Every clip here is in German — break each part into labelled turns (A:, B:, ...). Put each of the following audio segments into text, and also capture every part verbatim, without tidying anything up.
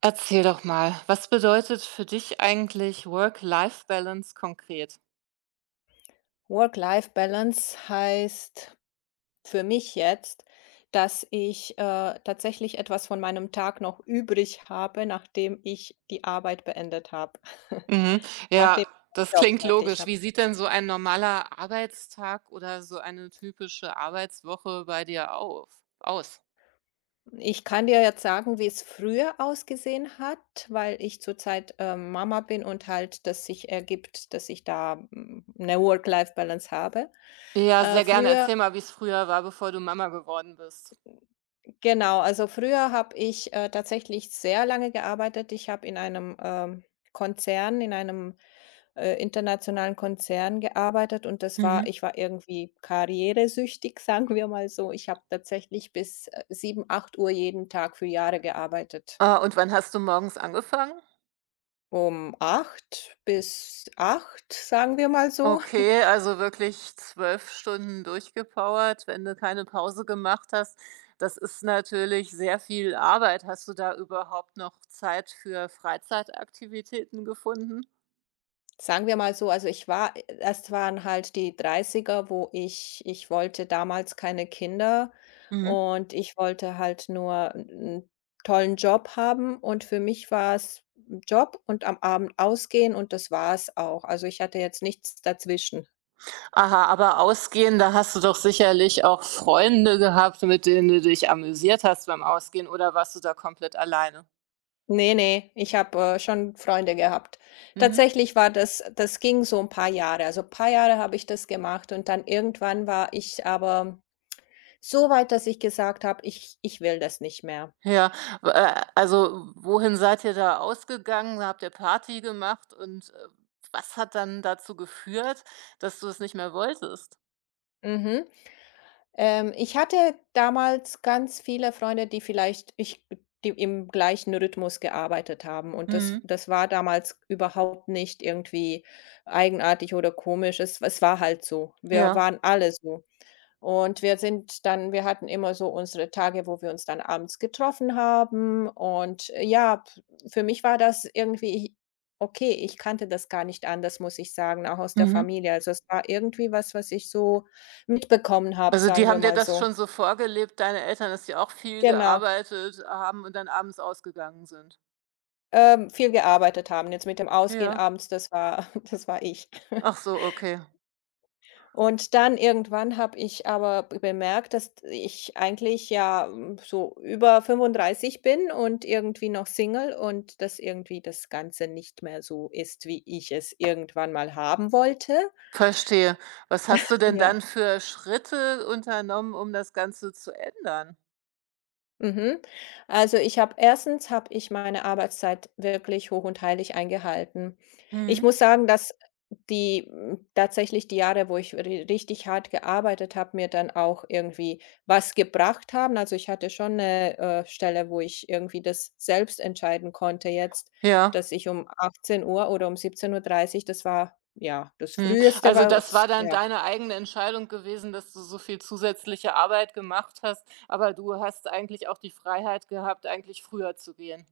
A: Erzähl doch mal, was bedeutet für dich eigentlich Work-Life-Balance konkret?
B: Work-Life-Balance heißt für mich jetzt, dass ich, äh, tatsächlich etwas von meinem Tag noch übrig habe, nachdem ich die Arbeit beendet habe,
A: Mhm. Ja,
B: nachdem ich
A: das
B: den Job
A: klingt
B: fertig
A: logisch.
B: habe.
A: Wie sieht denn so ein normaler Arbeitstag oder so eine typische Arbeitswoche bei dir auf aus?
B: Ich kann dir jetzt sagen, wie es früher ausgesehen hat, weil ich zurzeit, ähm, Mama bin und halt das sich ergibt, dass ich da, hm, 'ne Work-Life-Balance habe.
A: Ja,
B: Äh,
A: sehr gerne.
B: früher
A: Erzähl mal, wie es früher war, bevor du Mama geworden bist.
B: Genau, also früher habe ich, äh, tatsächlich sehr lange gearbeitet. Ich habe in einem, ähm, Konzern in einem, äh, internationalen Konzern gearbeitet, und das war
A: Mhm.
B: ich war irgendwie karrieresüchtig, sagen wir mal so. Ich habe tatsächlich bis, äh, sieben, acht Uhr jeden Tag für Jahre gearbeitet.
A: Ah, und wann hast du morgens angefangen?
B: Um acht bis acht, sagen wir mal so.
A: Okay, also wirklich zwölf Stunden durchgepowert, wenn du keine Pause gemacht hast. Das ist natürlich sehr viel Arbeit. Hast du da überhaupt noch Zeit für Freizeitaktivitäten gefunden?
B: Sagen wir mal so, also ich war äh, das waren halt die Dreißiger, wo ich ich wollte damals keine Kinder
A: Mhm.
B: und ich wollte halt nur einen tollen Job haben, und für mich war es Job und am Abend ausgehen, und das war's auch. Also, ich hatte jetzt nichts dazwischen.
A: Aha, aber ausgehen, da hast du doch sicherlich auch Freunde gehabt, mit denen du dich amüsiert hast beim Ausgehen, oder warst du da komplett alleine?
B: Ne, ne, ich habe, äh, schon Freunde gehabt.
A: Mhm.
B: Tatsächlich war das das ging so ein paar Jahre. Also, ein paar Jahre habe ich das gemacht, und dann irgendwann war ich aber so weit, dass ich gesagt habe: „Ich ich will das nicht mehr.“
A: Ja, w äh, Also wohin seid ihr da ausgegangen? Habt ihr Party gemacht und, äh, was hat dann dazu geführt, dass du es nicht mehr wolltest?
B: Mhm. Ähm, ich hatte damals ganz viele Freunde, die vielleicht ich die im gleichen Rhythmus gearbeitet haben, und das
A: Mhm.
B: das war damals überhaupt nicht irgendwie eigenartig oder komisch. Es es war halt so. Wir
A: Ja.
B: waren alle so. Und wir sind dann wir hatten immer so unsere Tage, wo wir uns dann abends getroffen haben, und äh, ja, p für mich war das irgendwie okay, ich kannte das gar nicht anders, muss ich sagen, auch aus der
A: Mhm.
B: Familie. Also, es war irgendwie was, was ich so mitbekommen habe,
A: Also, die
B: sagen wir
A: haben dir
B: mal
A: das
B: so.
A: schon so vorgelebt, deine Eltern, dass sie auch viel
B: Genau,
A: gearbeitet haben und dann abends ausgegangen sind?
B: ähm, viel gearbeitet haben. Jetzt mit dem Ausgehen
A: Ja.
B: abends, das war das war ich.
A: Ach so, okay.
B: Und dann irgendwann habe ich aber b bemerkt, dass ich eigentlich ja, hm, so über fünfunddreißig bin und irgendwie noch Single, und dass irgendwie das Ganze nicht mehr so ist, wie ich es irgendwann mal haben wollte.
A: Verstehe. Was hast du denn dann
B: Ja.
A: für Schritte unternommen, um das Ganze zu ändern?
B: Mhm. Also ich habe erstens habe ich meine Arbeitszeit wirklich hoch und heilig eingehalten. Ich
A: Mhm.
B: muss sagen, dass die hm, tatsächlich die Jahre, wo ich ri richtig hart gearbeitet habe, mir dann auch irgendwie was gebracht haben. Also, ich hatte schon eine äh, Stelle, wo ich irgendwie das selbst entscheiden konnte jetzt,
A: Ja.
B: dass ich um achtzehn Uhr oder um siebzehn Uhr dreißig, das war ja das
A: Mhm.
B: Früheste,
A: Also, das
B: was.
A: war dann
B: Ja.
A: deine eigene Entscheidung gewesen, dass du so viel zusätzliche Arbeit gemacht hast, aber du hast eigentlich auch die Freiheit gehabt, eigentlich früher zu gehen.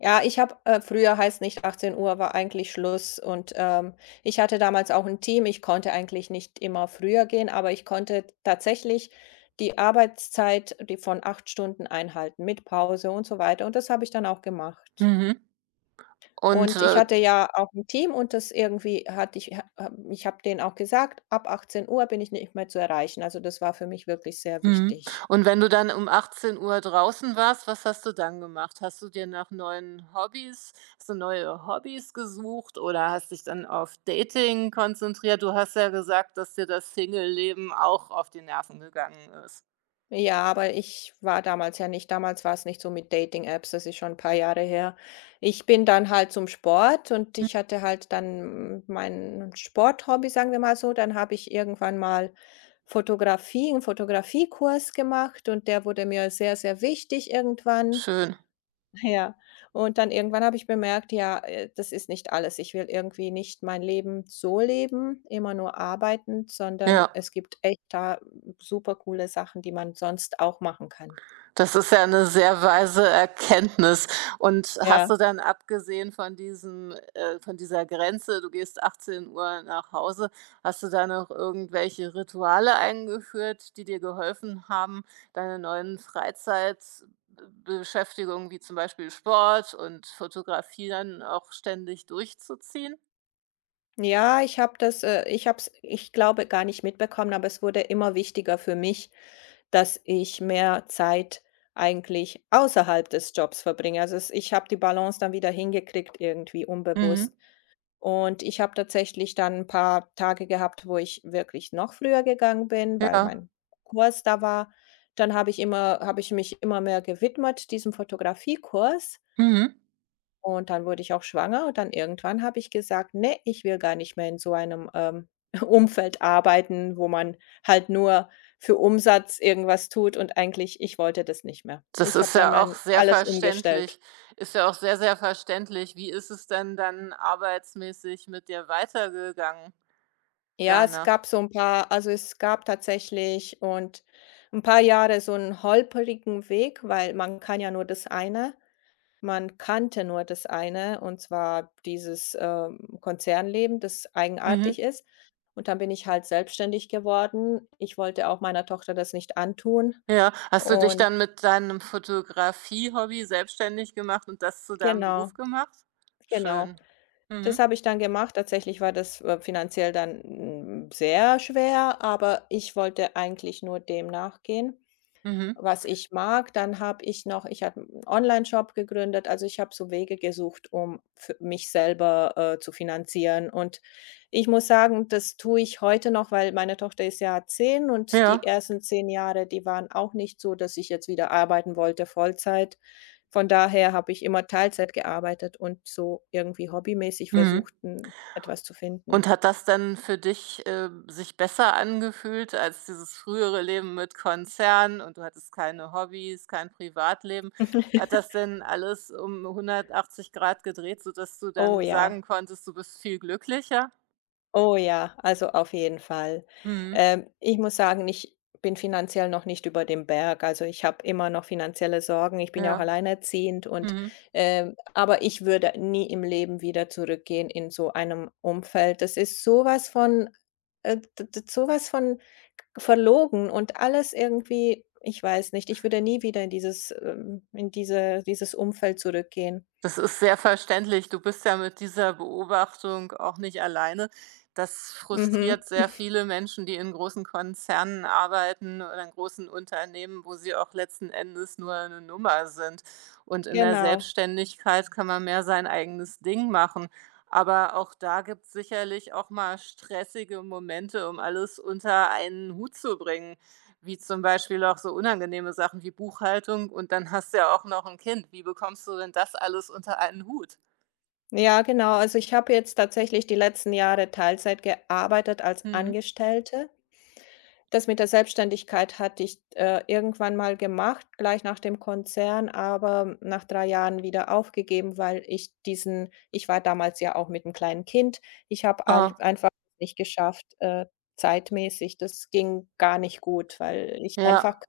B: Ja, ich habe äh, früher heißt nicht, achtzehn Uhr war eigentlich Schluss, und, ähm, ich hatte damals auch ein Team. Ich konnte eigentlich nicht immer früher gehen, aber ich konnte tatsächlich die Arbeitszeit, die von acht Stunden, einhalten mit Pause und so weiter, und das habe ich dann auch gemacht.
A: Mhm. Und,
B: Und ich
A: äh,
B: hatte ja auch ein Team, und das irgendwie hatte ich ha habe ich habe denen auch gesagt: „Ab achtzehn Uhr bin ich nicht mehr zu erreichen.“ Also, das war für mich wirklich sehr
A: mhm.
B: wichtig.
A: Und wenn du dann um achtzehn Uhr draußen warst, was hast du dann gemacht? Hast du dir nach neuen Hobbys hast du neue Hobbys gesucht oder hast dich dann auf Dating konzentriert? Du hast ja gesagt, dass dir das Singleleben auch auf die Nerven gegangen ist.
B: Ja, aber ich war damals ja nicht damals war es nicht so mit Dating-Apps, das ist schon ein paar Jahre her. Ich bin dann halt zum Sport, und ich hatte halt dann mein Sporthobby, sagen wir mal so. Dann habe ich irgendwann mal Fotografie einen Fotografiekurs gemacht, und der wurde mir sehr, sehr wichtig irgendwann.
A: Schön,
B: Ja, und dann irgendwann habe ich bemerkt, ja, äh, das ist nicht alles. Ich will irgendwie nicht mein Leben so leben, immer nur arbeitend, sondern
A: ja.
B: es gibt echt da super coole Sachen, die man sonst auch machen kann.
A: Das ist ja eine sehr weise Erkenntnis. Und
B: Ja.
A: hast du dann abgesehen von diesem äh, von dieser Grenze, du gehst achtzehn Uhr nach Hause, hast du da noch irgendwelche Rituale eingeführt, die dir geholfen haben, deine neuen Freizeitbeschäftigungen wie zum Beispiel Sport und Fotografieren auch ständig durchzuziehen?
B: Ja, ich habe das, äh ich habe es ich glaube, gar nicht mitbekommen, aber es wurde immer wichtiger für mich, dass ich mehr Zeit eigentlich außerhalb des Jobs verbringe. Also, es ich habe die Balance dann wieder hingekriegt, irgendwie
A: Mhm.
B: unbewusst. Und ich habe tatsächlich dann ein paar Tage gehabt, wo ich wirklich noch früher gegangen bin, weil
A: Ja.
B: mein Kurs da war. Dann habe ich immer habe ich mich immer mehr gewidmet diesem Fotografiekurs,
A: Mhm.
B: und dann wurde ich auch schwanger, und dann irgendwann habe ich gesagt: „Nee, ich will gar nicht mehr in so einem, ähm, Umfeld arbeiten, wo man halt nur für Umsatz irgendwas tut“, und eigentlich ich wollte das nicht mehr.
A: Das
B: Ich habe
A: ist
B: dann
A: ja auch
B: mein
A: sehr
B: alles umgestellt.
A: verständlich Ist ja auch sehr, sehr verständlich. Wie ist es denn dann arbeitsmäßig mit dir weitergegangen
B: Ja, es
A: danach?
B: gab so ein paar also, es gab tatsächlich und ein paar Jahre so einen holprigen Weg, weil man kann ja nur das eine. Man kannte nur das eine, und zwar dieses, ähm, Konzernleben, das
A: Mhm.
B: eigenartig ist. Und dann bin ich halt selbstständig geworden. Ich wollte auch meiner Tochter das nicht antun.
A: Ja, hast du dich
B: Und
A: dann mit deinem Fotografie-Hobby selbstständig gemacht und das zu deinem Beruf
B: genau,
A: gemacht?
B: genau.
A: Schön.
B: Das
A: Mhm.
B: habe ich dann gemacht. Tatsächlich war das, äh, finanziell dann, hm, sehr schwer, aber ich wollte eigentlich nur dem nachgehen,
A: Mhm.
B: was ich mag. Dann habe ich noch ich habe einen Online-Shop gegründet. Also, ich habe so Wege gesucht, um für mich selber, äh, zu finanzieren. Und ich muss sagen, das tue ich heute noch, weil meine Tochter ist ja zehn, und die
A: Ja.
B: ersten zehn Jahre, die waren auch nicht so, dass ich jetzt wieder arbeiten wollte Vollzeit. Von daher habe ich immer Teilzeit gearbeitet und so irgendwie hobbymäßig
A: Mhm.
B: versucht, 'n etwas zu finden.
A: Und hat das denn für dich, äh, sich besser angefühlt als dieses frühere Leben mit Konzern und du hattest keine Hobbys, kein Privatleben? Hat das denn alles um hundertachtzig Grad gedreht, sodass du
B: Oh
A: dann sagen
B: ja.
A: konntest, du bist viel glücklicher?
B: Oh ja, also auf jeden Fall.
A: Mhm,
B: Ähm, ich muss sagen, ich bin finanziell noch nicht über dem Berg. Also ich habe immer noch finanzielle Sorgen. Ich bin ja auch
A: ja,
B: alleinerziehend und
A: mhm.
B: ähm, aber ich würde nie im Leben wieder zurückgehen in so einem Umfeld. Das ist sowas von äh, d d sowas von verlogen, und alles irgendwie, ich weiß nicht, ich würde nie wieder in dieses ähm, in diese dieses Umfeld zurückgehen.
A: Das ist sehr verständlich. Du bist ja mit dieser Beobachtung auch nicht alleine. Das
B: Mhm,
A: frustriert sehr viele Menschen, die in großen Konzernen arbeiten oder in großen Unternehmen, wo sie auch letzten Endes nur eine Nummer sind. Und in der
B: genau.
A: Selbstständigkeit kann man mehr sein eigenes Ding machen. Aber auch da gibt es sicherlich auch mal stressige Momente, um alles unter einen Hut zu bringen. Wie zum Beispiel auch so unangenehme Sachen wie Buchhaltung und dann hast du ja auch noch ein Kind. Wie bekommst du denn das alles unter einen Hut?
B: Ja, genau. Also, ich habe jetzt tatsächlich die letzten Jahre Teilzeit gearbeitet als
A: Mhm.
B: Angestellte. Das mit der Selbstständigkeit hatte ich, äh, irgendwann mal gemacht, gleich nach dem Konzern, aber nach drei Jahren wieder aufgegeben, weil ich diesen ich war damals ja auch mit einem kleinen Kind. Ich habe alf
A: Ah,
B: einfach nicht geschafft, äh, zeitmäßig. Das ging gar nicht gut, weil ich
A: ja.
B: einfach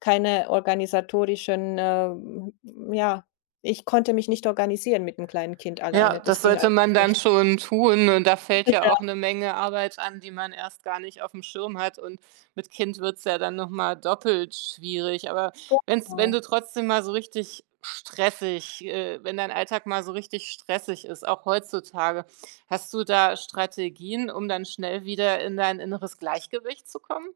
B: keine organisatorischen, ähm ja, ich konnte mich nicht organisieren mit 'm kleinen Kind
A: Ja,
B: alleine. Das
A: das
B: ging
A: sollte
B: einfach
A: man dann
B: nicht.
A: schon tun und da fällt ja auch eine Menge Arbeit an, die man erst gar nicht auf dem Schirm hat und mit Kind wird's ja dann noch mal doppelt schwierig. Aber wenn's wenn du
B: Genau.
A: trotzdem mal so richtig stressig äh, wenn dein Alltag mal so richtig stressig ist, auch heutzutage, hast du da Strategien, um dann schnell wieder in dein inneres Gleichgewicht zu kommen?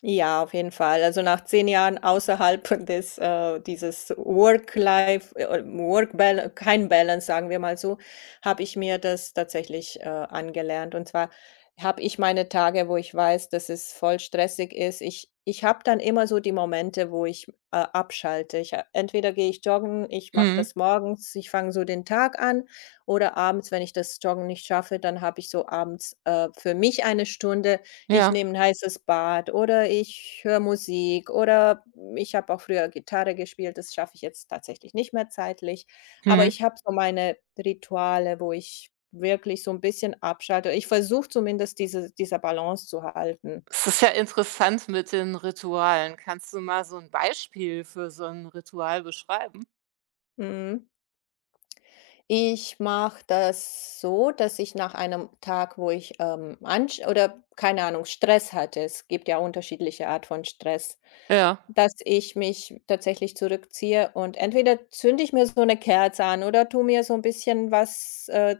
B: Ja, auf jeden Fall. Also nach zehn Jahren außerhalb des, äh dieses Work-Life äh, work balance kein Balance, sagen wir mal so, habe ich mir das tatsächlich, äh, angelernt. Und zwar habe ich meine Tage, wo ich weiß, dass es voll stressig ist. Ich ich habe dann immer so die Momente, wo ich, äh, abschalte. Ich, äh entweder gehe ich joggen, ich mache
A: Mhm.
B: das morgens, ich fange so den Tag an, oder abends, wenn ich das Joggen nicht schaffe, dann habe ich so abends, äh, für mich eine Stunde, ich
A: Ja.
B: nehme ein heißes Bad oder ich höre Musik, oder ich habe auch früher Gitarre gespielt, das schaffe ich jetzt tatsächlich nicht mehr zeitlich. Aber
A: Mhm.
B: ich habe so meine Rituale, wo ich wirklich so ein bisschen abschalte. Ich versuche zumindest diese dieser Balance zu halten.
A: Es ist ja interessant mit den Ritualen. Kannst du mal so ein Beispiel für so ein Ritual beschreiben?
B: Mhm. Ich mache das so, dass ich nach einem Tag, wo ich, ähm, ansch oder keine Ahnung, Stress hatte, es gibt ja unterschiedliche Art von Stress,
A: Ja,
B: dass ich mich tatsächlich zurückziehe und entweder zünde ich mir so eine Kerze an oder tu mir so ein bisschen was, äh,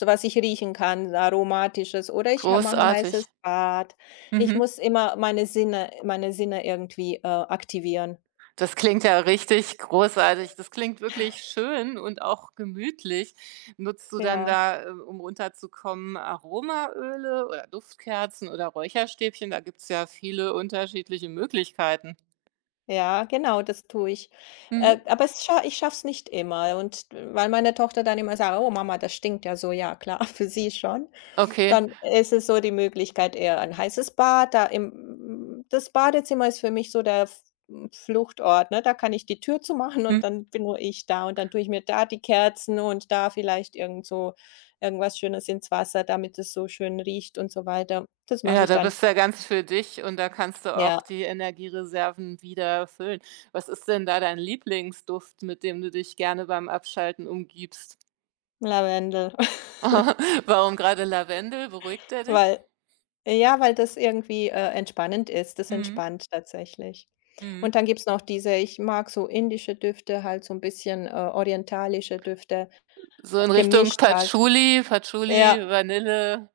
B: so was ich riechen kann, Aromatisches, oder ich mache ein
A: großartig.
B: heißes Bad. Ich
A: Mhm.
B: muss immer meine Sinne meine Sinne irgendwie, äh, aktivieren.
A: Das klingt ja richtig großartig. Das klingt wirklich schön und auch gemütlich. Nutzt du dann
B: Ja.
A: da, äh, um runterzukommen, Aromaöle oder Duftkerzen oder Räucherstäbchen? Da gibt's ja viele unterschiedliche Möglichkeiten.
B: Ja, genau, das tue ich. Äh,
A: Mhm.
B: aber es scha ich schaffe es nicht immer, und weil meine Tochter dann immer sagt: „Oh Mama, das stinkt ja so.“ Ja klar, für sie schon.
A: Okay.
B: Dann ist es so die Möglichkeit eher ein heißes Bad, da im das Badezimmer ist für mich so der F Fluchtort, ne? Da kann ich die Tür zumachen
A: Hm.
B: und dann bin nur ich da, und dann tue ich mir da die Kerzen und da vielleicht irgend so irgendwas Schönes ins Wasser, damit es so schön riecht und so weiter. Das mache
A: Ja,
B: ich
A: da
B: dann.
A: bist du ja ganz für dich und da kannst du auch
B: Ja,
A: die Energiereserven wieder füllen. Was ist denn da dein Lieblingsduft, mit dem du dich gerne beim Abschalten umgibst?
B: Lavendel,
A: Aha. Warum gerade Lavendel? Beruhigt er dich?
B: weil ja, weil das irgendwie, äh, entspannend ist. Das
A: Mhm.
B: entspannt tatsächlich.
A: Mhm.
B: Und dann gibt's noch diese — ich mag so indische Düfte, halt so ein bisschen, äh, orientalische Düfte,
A: So in
B: auf
A: Richtung
B: gemischt halt.
A: Patchouli, Patchouli,
B: Ja,
A: Vanille.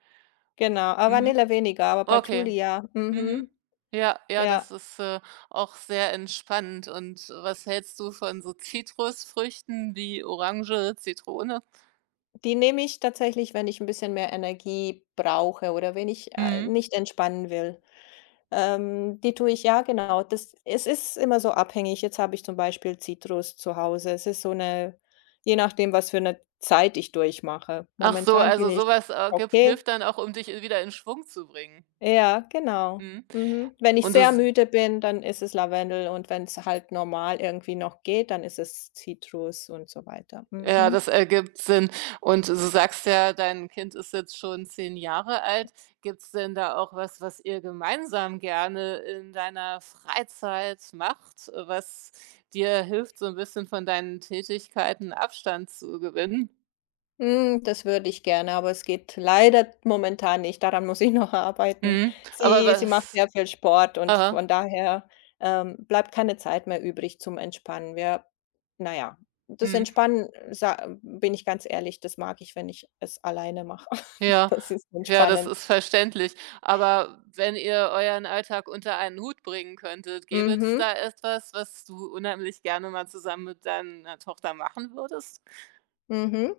B: genau. Ah,
A: Mhm.
B: Vanille weniger, aber
A: Okay.
B: Patchouli ja.
A: Mhm.
B: Mhm.
A: Ja, ja,
B: Ja,
A: das ist, äh, auch sehr entspannend. Und was hältst du von so Zitrusfrüchten wie Orange, Zitrone?
B: die nehme ich tatsächlich, wenn ich ein bisschen mehr Energie brauche oder wenn ich, äh,
A: Mhm.
B: nicht entspannen will. Ähm, die tue ich, ja, genau. Das es ist immer so abhängig. Jetzt habe ich zum Beispiel Zitrus zu Hause. Es ist so eine — je nachdem, was für eine Zeit ich durchmache.
A: Ach so,
B: Momentan bin
A: also
B: ich
A: sowas äh, gibt
B: okay.
A: hilft dann auch, um dich, äh, wieder in Schwung zu bringen.
B: Ja, genau.
A: Mhm.
B: Mhm. Wenn ich
A: Und
B: sehr
A: das
B: müde bin, dann ist es Lavendel, und wenn es halt normal irgendwie noch geht, dann ist es Zitrus und so weiter.
A: Ja,
B: Mhm.
A: das ergibt Sinn. Und du sagst ja, dein Kind ist jetzt schon zehn Jahre alt. Gibt's denn da auch was, was ihr gemeinsam gerne in deiner Freizeit macht, äh, was dir hilft, so ein bisschen von deinen Tätigkeiten Abstand zu gewinnen?
B: Hm, das würde ich gerne, aber es geht leider momentan nicht. Daran muss ich noch arbeiten.
A: Mhm. Aber
B: Sie sie macht
A: was
B: sehr viel Sport, und
A: Aha,
B: von daher, ähm, bleibt keine Zeit mehr übrig zum Entspannen. Wir — naja, das
A: mhm,
B: Entspannen, sa bin ich ganz ehrlich, das mag ich, wenn ich es alleine mache.
A: ja.
B: Das ist
A: Ja, das
B: entspannend.
A: ist verständlich. Aber wenn ihr euren Alltag unter einen Hut bringen könntet, gäbe es
B: Mhm,
A: da etwas, was du unheimlich gerne mal zusammen mit deiner Tochter machen würdest?
B: mhm.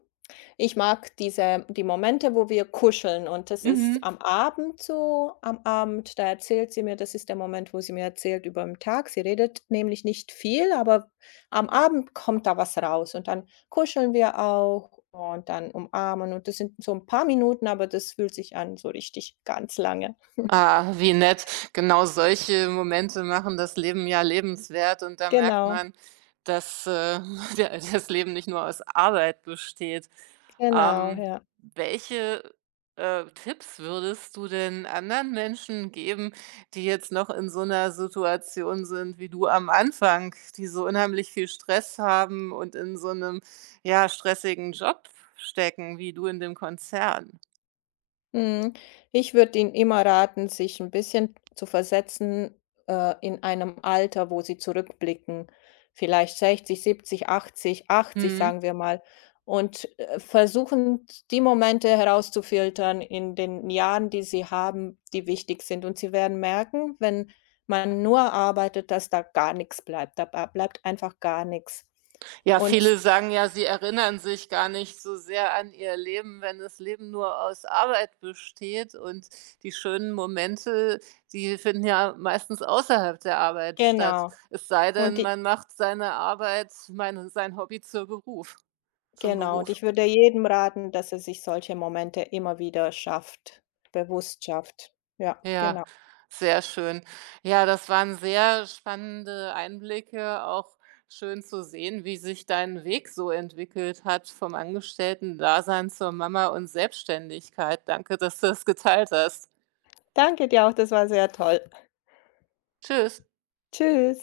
B: Ich mag diese — die Momente, wo wir kuscheln, und das ist
A: Mhm.
B: am Abend so. Am Abend, da erzählt sie mir — das ist der Moment, wo sie mir erzählt über den Tag. Sie redet nämlich nicht viel, aber am Abend kommt da was raus, und dann kuscheln wir auch, und dann umarmen, und das sind so ein paar Minuten, aber das fühlt sich an so richtig ganz lange.
A: Ah, wie nett. Genau solche Momente machen das Leben ja lebenswert und da merkt
B: Genau,
A: man, dass, äh, der das Leben nicht nur aus Arbeit besteht.
B: genau,
A: Ähm,
B: ja.
A: welche, äh, Tipps würdest du denn anderen Menschen geben, die jetzt noch in so einer Situation sind wie du am Anfang, die so unheimlich viel Stress haben und in so einem ja, stressigen Job stecken wie du in dem Konzern?
B: Mhm. Ich würde Ihnen immer raten, sich ein bisschen zu versetzen, äh, in einem Alter, wo Sie zurückblicken, vielleicht sechzig, siebzig, achtzig, achtzig,
A: Mhm.
B: sagen wir mal, und, äh, versuchen, die Momente herauszufiltern in den Jahren, die Sie haben, die wichtig sind. Und Sie werden merken, wenn man nur arbeitet, dass da gar nichts bleibt. Da ba bleibt einfach gar nichts.
A: Ja,
B: Und
A: viele sagen ja, sie erinnern sich gar nicht so sehr an ihr Leben, wenn das Leben nur aus Arbeit besteht. Und die schönen Momente, die finden ja meistens außerhalb der Arbeit statt.
B: genau.
A: Es sei
B: Und
A: denn,
B: die —
A: man macht seine Arbeit, mein, sein Hobby zur Beruf, zum
B: genau, und
A: Beruf.
B: ich würde jedem raten, dass er sich solche Momente immer wieder schafft, bewusst schafft. Ja,
A: Ja,
B: genau.
A: sehr schön. Ja, das waren sehr spannende Einblicke, auch schön zu sehen, wie sich dein Weg so entwickelt hat vom Angestellten-Dasein zur Mama und Selbstständigkeit. Danke, dass du das geteilt hast.
B: Danke dir auch, das war sehr toll.
A: Tschüss.
B: Tschüss.